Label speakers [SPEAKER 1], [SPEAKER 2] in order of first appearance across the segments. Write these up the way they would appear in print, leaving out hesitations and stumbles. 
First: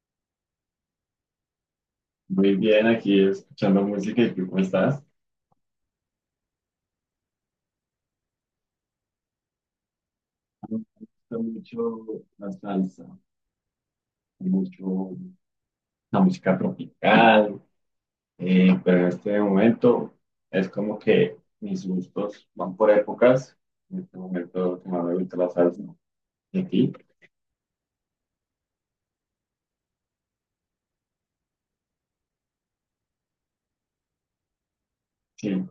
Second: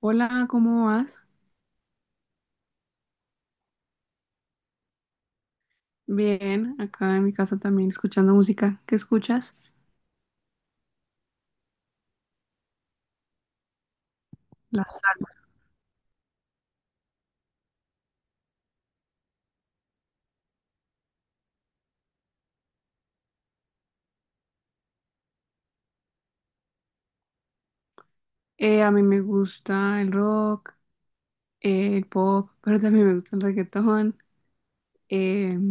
[SPEAKER 1] Hola, ¿cómo vas?
[SPEAKER 2] Muy bien, aquí escuchando música. ¿Y tú cómo estás?
[SPEAKER 1] Bien, acá en mi casa también escuchando música. ¿Qué escuchas?
[SPEAKER 2] Me gusta mucho la salsa,
[SPEAKER 1] Las.
[SPEAKER 2] mucho la música tropical, pero en este momento es como que mis gustos van por épocas. En este momento que más me gusta la salsa. ¿Y a ti?
[SPEAKER 1] A mí me gusta el rock, el pop, pero también me gusta el reggaetón. eh,
[SPEAKER 2] Sí.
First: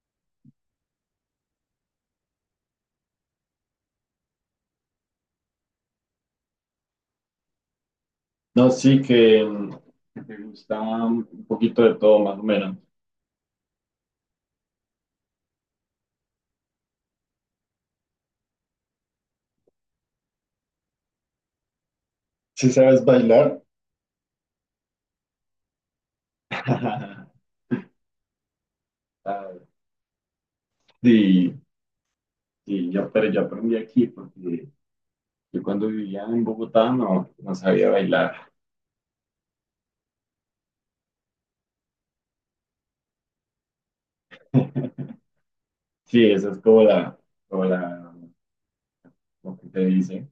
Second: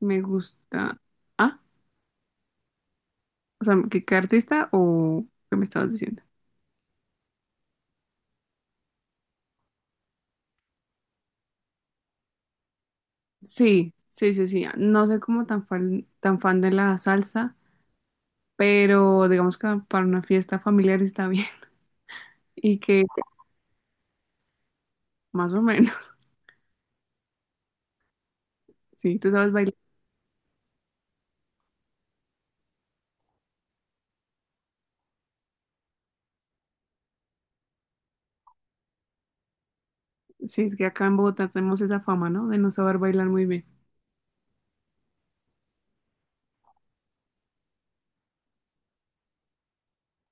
[SPEAKER 1] me gusta... Ah, o sea, ¿qué artista o qué me estabas diciendo?
[SPEAKER 2] No, sí que que te gusta un poquito de todo, más o menos.
[SPEAKER 1] Sí, sí, sí, sí. No soy como tan fan de la salsa, pero digamos que para una fiesta familiar está bien
[SPEAKER 2] ¿Sí
[SPEAKER 1] y que
[SPEAKER 2] sabes bailar?
[SPEAKER 1] más o menos. Sí, ¿tú sabes
[SPEAKER 2] Ah,
[SPEAKER 1] bailar?
[SPEAKER 2] sí, sí, yo aprendí aquí porque yo cuando vivía en Bogotá no sabía bailar.
[SPEAKER 1] Sí, es que acá en Bogotá tenemos esa fama, ¿no? De no saber bailar muy bien.
[SPEAKER 2] Sí, esa es como lo que te dice.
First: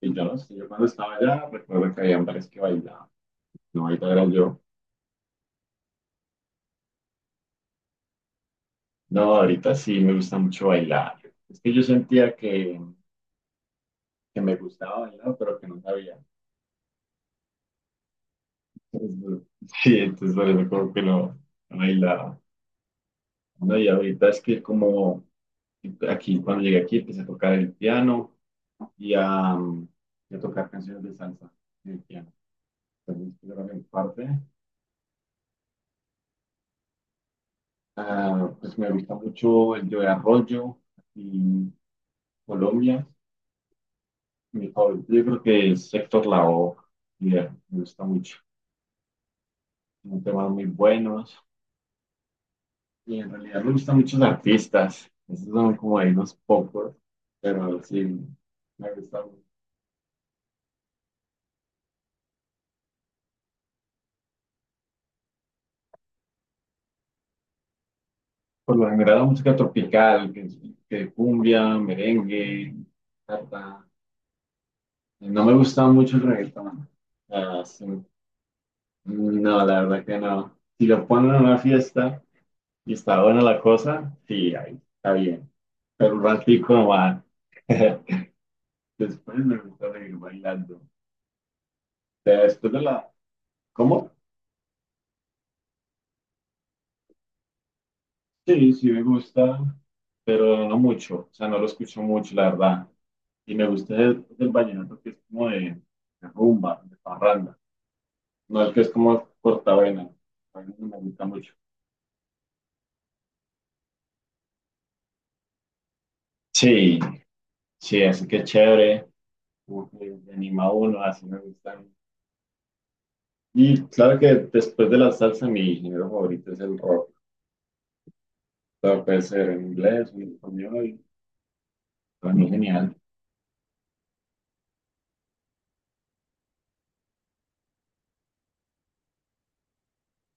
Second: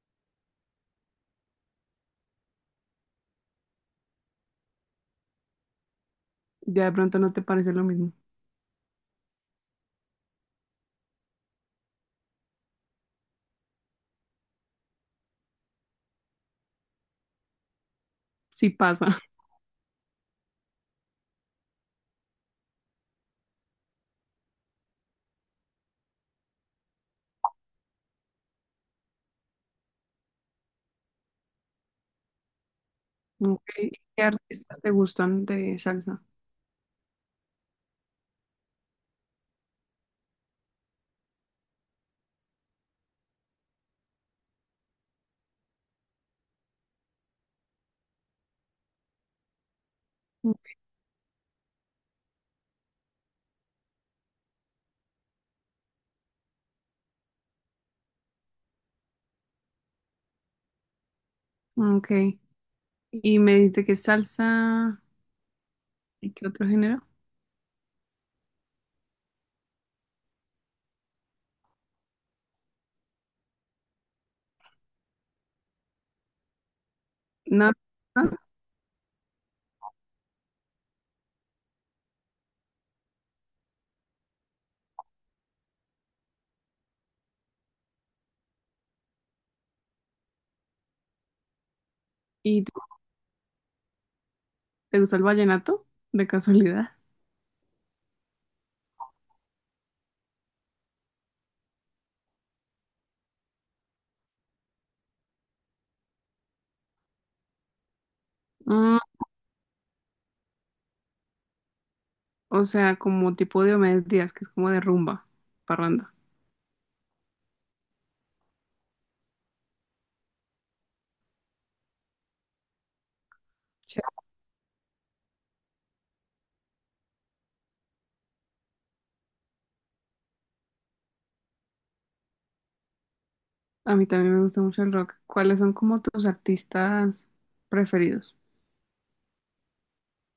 [SPEAKER 2] Y yo no sé, yo cuando estaba allá recuerdo que había hombres que bailaban. No, ahorita era yo.
[SPEAKER 1] Ya de pronto no te parece lo mismo.
[SPEAKER 2] No, ahorita sí me gusta mucho bailar. Es que yo sentía que me gustaba bailar, pero que no sabía.
[SPEAKER 1] Sí pasa.
[SPEAKER 2] Entonces, sí, entonces por eso como que no bailaba. No, y ahorita es que como aquí, cuando llegué aquí, empecé a tocar el piano y a, y a tocar canciones de salsa en el piano. Entonces, esa
[SPEAKER 1] Ok.
[SPEAKER 2] era mi
[SPEAKER 1] ¿Qué
[SPEAKER 2] parte.
[SPEAKER 1] artistas te gustan de salsa?
[SPEAKER 2] Ah, pues me gusta mucho el Joe Arroyo y Colombia. Mi favorito, yo creo que es Héctor Lavoe, y me gusta mucho. Son temas muy buenos. Y en realidad me gustan muchos artistas. Esos son como ahí unos pocos. Pero sí, me gusta.
[SPEAKER 1] Ok. Y me dijiste que salsa. ¿Y qué otro género?
[SPEAKER 2] Por lo general, la música tropical, que cumbia, merengue, bachata. No me gusta mucho el reggaetón. Ah,
[SPEAKER 1] No.
[SPEAKER 2] sí.
[SPEAKER 1] ¿No? No.
[SPEAKER 2] No, la verdad que no. Si lo ponen en una fiesta y está buena la cosa, sí, ahí está bien. Pero un ratico no va. Después me gusta seguir bailando. Después
[SPEAKER 1] ¿Y te
[SPEAKER 2] de la... ¿Cómo?
[SPEAKER 1] te gusta el vallenato? De casualidad.
[SPEAKER 2] Sí, sí me gusta, pero no mucho, o sea, no lo escucho mucho, la verdad. Y me gusta el vallenato que es como de rumba, de parranda, no el que es
[SPEAKER 1] Mm,
[SPEAKER 2] como cortavena, a mí no me gusta mucho.
[SPEAKER 1] o sea, como tipo de Diomedes Díaz, que es como de rumba, parranda.
[SPEAKER 2] Sí, sí, así que chévere, como que me anima a uno, así me gustan. Y claro
[SPEAKER 1] Chévere.
[SPEAKER 2] que después de la salsa mi género favorito es el rock. Claro, puede ser en inglés, en español, para mí genial.
[SPEAKER 1] A mí también me gusta mucho el rock. ¿Cuáles son como tus artistas preferidos?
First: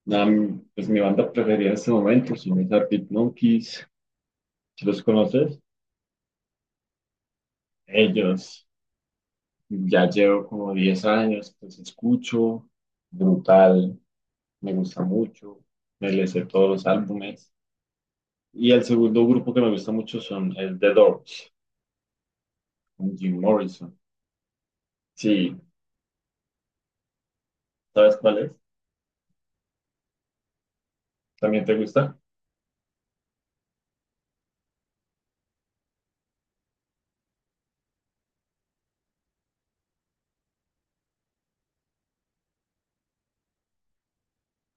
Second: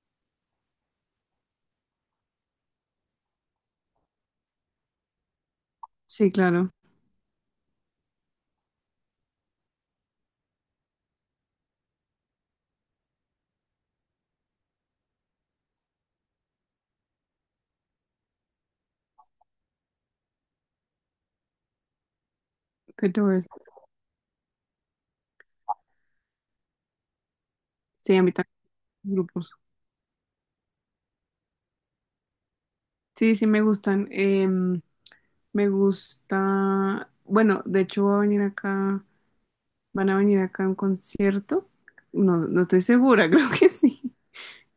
[SPEAKER 2] Nada, pues mi banda preferida en este momento son los Arctic Monkeys, ¿si los conoces?
[SPEAKER 1] Sí, claro.
[SPEAKER 2] Ellos. Ya llevo como 10 años, pues escucho, brutal, me gusta mucho, me les sé todos los álbumes. Y el segundo grupo que me gusta mucho son el The Doors,
[SPEAKER 1] ¿Qué
[SPEAKER 2] con
[SPEAKER 1] te voy a
[SPEAKER 2] Jim
[SPEAKER 1] decir?
[SPEAKER 2] Morrison. Sí,
[SPEAKER 1] Sí,
[SPEAKER 2] ¿sabes
[SPEAKER 1] a mí
[SPEAKER 2] cuál es?
[SPEAKER 1] también. Grupos.
[SPEAKER 2] ¿También te gusta?
[SPEAKER 1] Sí, sí me gustan. Me gusta, bueno, de hecho va a venir acá, van a venir acá a un concierto. No, no estoy segura, creo que sí.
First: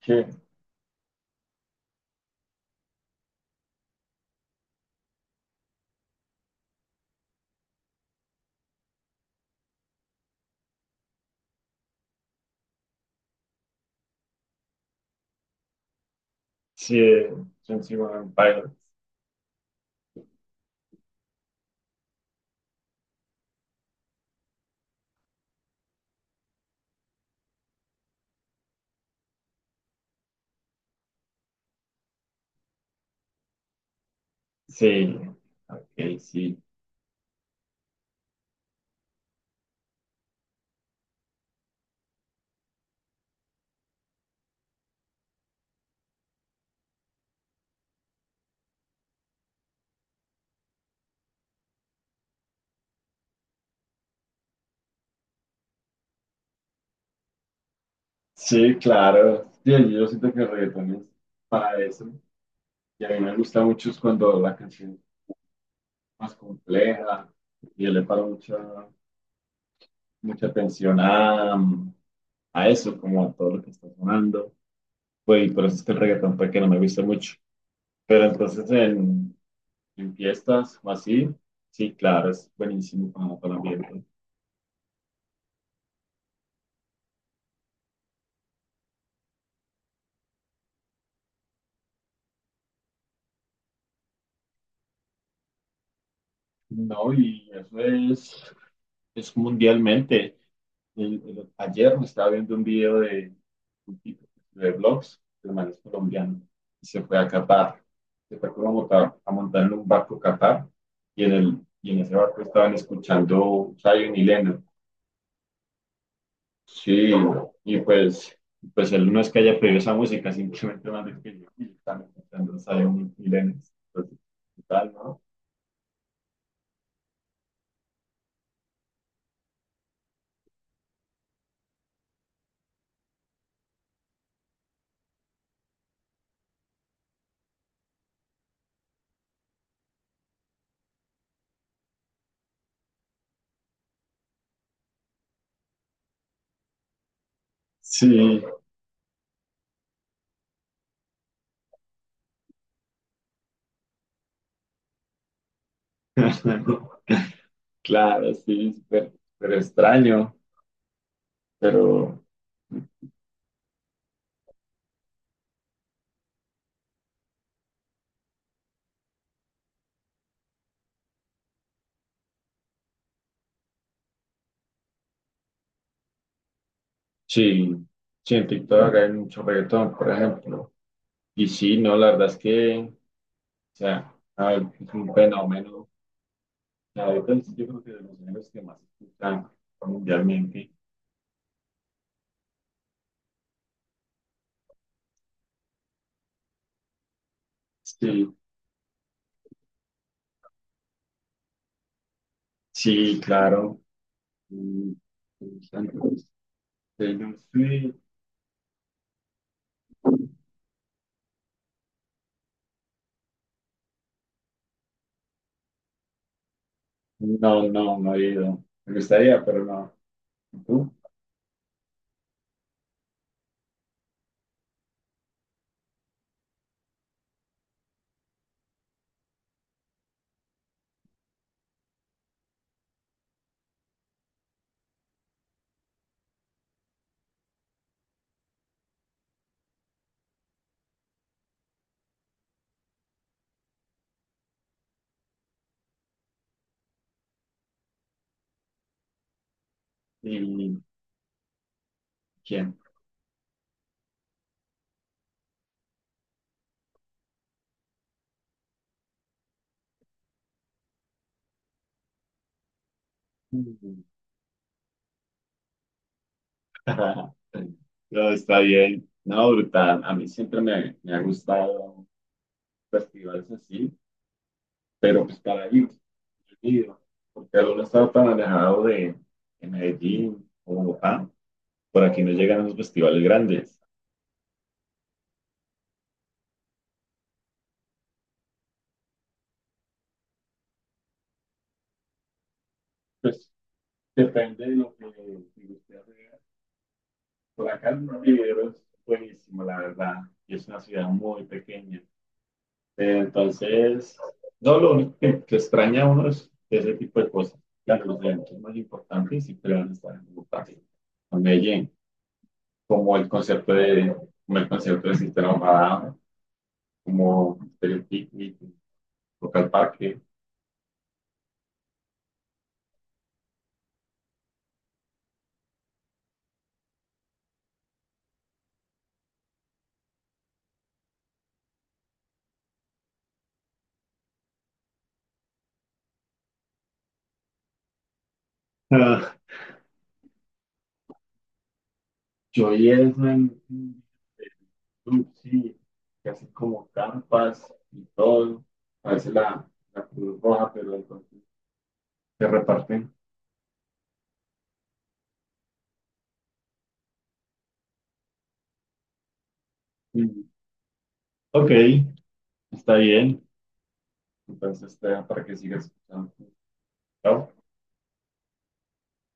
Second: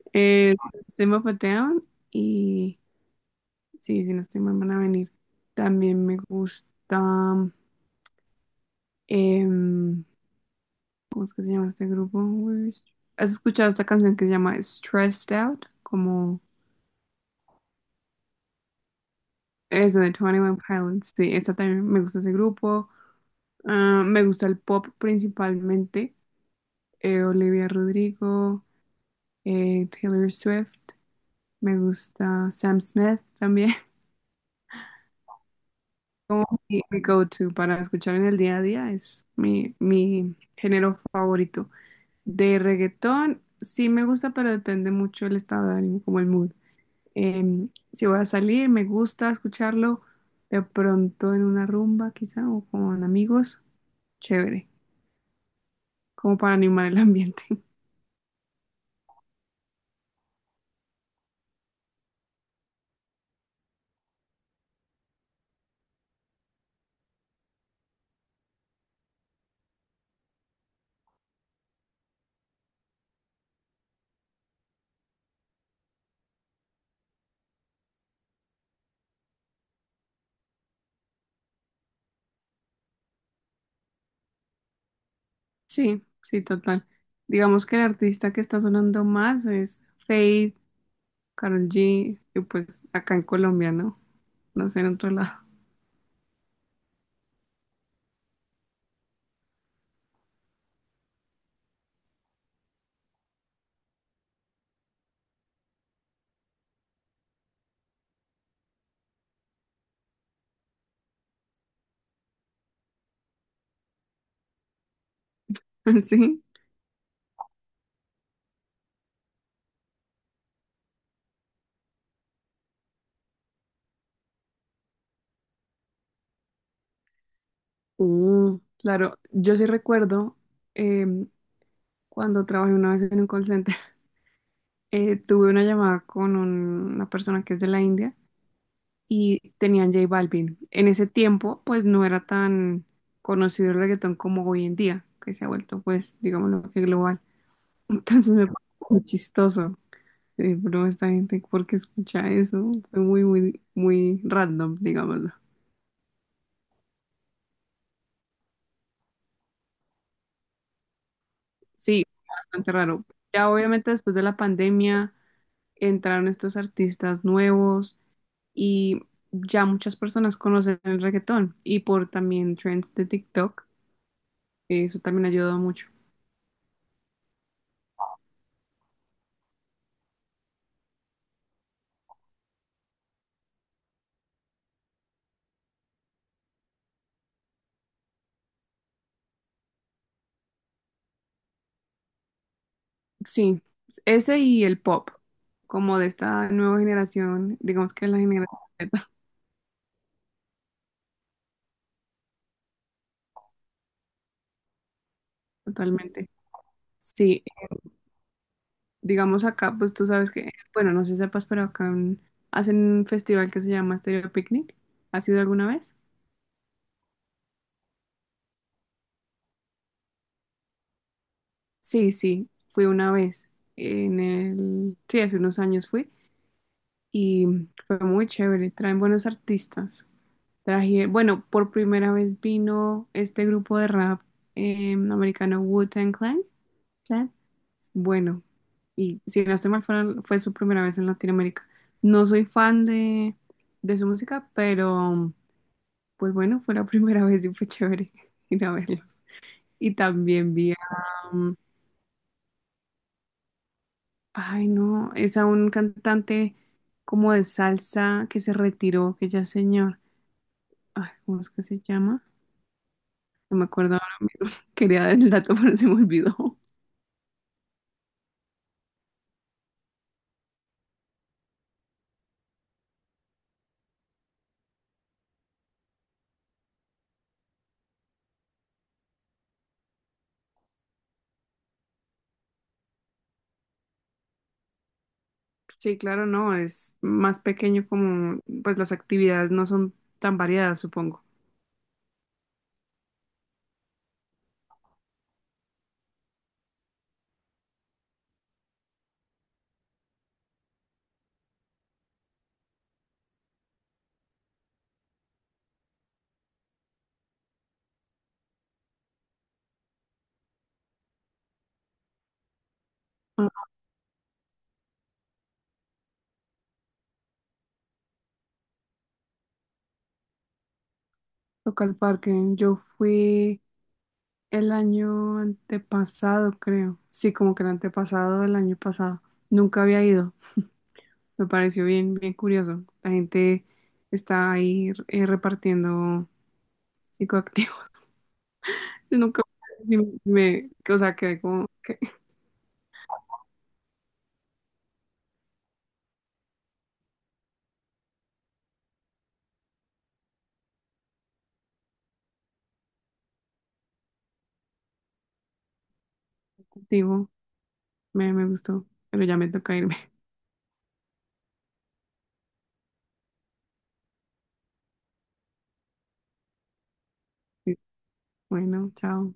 [SPEAKER 2] Sí.
[SPEAKER 1] Eh, System of a Down y sí, si no estoy mal van a venir. También me gusta, em, ¿cómo es que se llama este grupo? ¿Has escuchado esta canción que se llama Stressed Out? Como
[SPEAKER 2] Sí, Twenty One Pilots.
[SPEAKER 1] es de Twenty One Pilots. Sí, esta también me gusta ese grupo. Ah, me gusta el pop principalmente. Olivia Rodrigo, Taylor Swift. Me gusta Sam Smith también.
[SPEAKER 2] Sí, ok,
[SPEAKER 1] Como
[SPEAKER 2] sí.
[SPEAKER 1] mi go-to para escuchar en el día a día es mi género favorito. De reggaetón, sí me gusta, pero depende mucho el estado de ánimo, como el mood. Si voy a salir, me gusta escucharlo de pronto en una rumba, quizá, o con amigos. Chévere, como para animar el ambiente.
[SPEAKER 2] Sí, claro. Sí, yo siento que el reggaetón es para eso. Y a mí me gusta mucho es cuando la canción más compleja y yo le paro mucha atención a eso, como a todo lo que está sonando. Pues, y por eso es que el reggaetón fue que no me gusta mucho. Pero entonces en fiestas o así, sí, claro, es buenísimo para el ambiente.
[SPEAKER 1] Sí, sí, total. Digamos que el artista que está sonando más es Fade, Karol G, y pues acá en Colombia, ¿no? No sé, en otro lado.
[SPEAKER 2] No, y eso es mundialmente. Ayer me estaba viendo un video de un tipo de blogs, de man es colombiano, y se fue a Qatar. Se fue como a montar en un barco a Qatar, y y en ese barco estaban escuchando Zion y Lennon.
[SPEAKER 1] Sí.
[SPEAKER 2] Sí, y pues, pues él no es que haya pedido esa música, simplemente más de que yo y están escuchando Zion y Lennon. Entonces, tal, ¿no?
[SPEAKER 1] Mm, claro, yo sí recuerdo em, cuando trabajé una vez en un call center, tuve una llamada con una persona que es de la India y tenían J Balvin. En ese tiempo, pues no era tan conocido el reggaetón como hoy en día, que se ha vuelto, pues, digamos, lo que global. Entonces
[SPEAKER 2] Sí,
[SPEAKER 1] me pareció muy chistoso. Sí, pero esta gente, ¿por qué escucha eso? Fue muy, muy, muy random, digámoslo.
[SPEAKER 2] claro, sí, súper súper extraño.
[SPEAKER 1] Sí,
[SPEAKER 2] Pero
[SPEAKER 1] bastante raro. Ya obviamente después de la pandemia entraron estos artistas nuevos y ya muchas personas conocen el reggaetón y por también trends de TikTok, eso también ayudó mucho.
[SPEAKER 2] sí, sí, en TikTok hay mucho reggaetón, por ejemplo. Y sí, no, la verdad es que, o sea, a ver, es un fenómeno. O sea, ahorita yo creo que de los géneros que más se escuchan mundialmente.
[SPEAKER 1] Sí, ese y el pop, como de esta nueva generación, digamos que es la
[SPEAKER 2] Sí,
[SPEAKER 1] generación Z,
[SPEAKER 2] sí, claro. Mm, me
[SPEAKER 1] totalmente.
[SPEAKER 2] Taylor
[SPEAKER 1] Sí,
[SPEAKER 2] Swift.
[SPEAKER 1] digamos acá, pues tú sabes que, bueno, no sé si sepas, pero hacen un festival que se llama Stereo Picnic. ¿Has ido alguna vez?
[SPEAKER 2] No, no, no he ido. Me gustaría, pero no. ¿Y tú?
[SPEAKER 1] Sí, sí, fui una vez. En el, sí, hace unos años fui y fue muy chévere. Traen buenos artistas. Traje, bueno, por primera vez vino este grupo de rap americano Wu-Tang Clan. Clan. Bueno, y si no estoy mal, fue su primera vez en Latinoamérica. No soy fan de su música, pero pues bueno, fue la primera vez y fue chévere ir a verlos. Y también vi a,
[SPEAKER 2] ¿Y
[SPEAKER 1] um,
[SPEAKER 2] quién?
[SPEAKER 1] ay no, es a un cantante como de salsa que se retiró, que ya es señor. Ay, ¿cómo es que se llama? No me acuerdo
[SPEAKER 2] Mm.
[SPEAKER 1] ahora mismo. Quería dar el dato, pero se me olvidó.
[SPEAKER 2] No, está bien. No, brutal. A mí siempre me ha gustado. Festivales así, pero pues para ir, porque al uno está tan alejado de Medellín o Bogotá, por aquí no llegan los festivales grandes.
[SPEAKER 1] Sí, claro, no, es más pequeño como, pues las actividades no son tan variadas, supongo.
[SPEAKER 2] Pues depende de lo que si usted haga. Por acá el Rivero es buenísimo, la verdad, y es una ciudad muy pequeña. Entonces, no, lo único que extraña a uno es ese tipo de cosas. Claro, los eventos más importantes siempre van a estar en Bogotá, en Medellín. como el
[SPEAKER 1] Ah,
[SPEAKER 2] concepto de, como el concepto de sistema Madame, como el picnic, local parque.
[SPEAKER 1] toca el parque. Yo fui el año antepasado, creo. Sí, como que el antepasado del año pasado. Nunca había ido. Me pareció bien, bien curioso. La gente está ahí repartiendo psicoactivos.
[SPEAKER 2] Ah,
[SPEAKER 1] Nunca sí me, o sea, quedé como que
[SPEAKER 2] yo y eso en club, sí, que hacen como campas y todo. A veces la Cruz Roja, pero entonces se reparten.
[SPEAKER 1] digo, me gustó, pero ya me toca irme.
[SPEAKER 2] Mm, ok, está bien. Entonces, para que sigas escuchando. Chao.
[SPEAKER 1] Bueno, chao.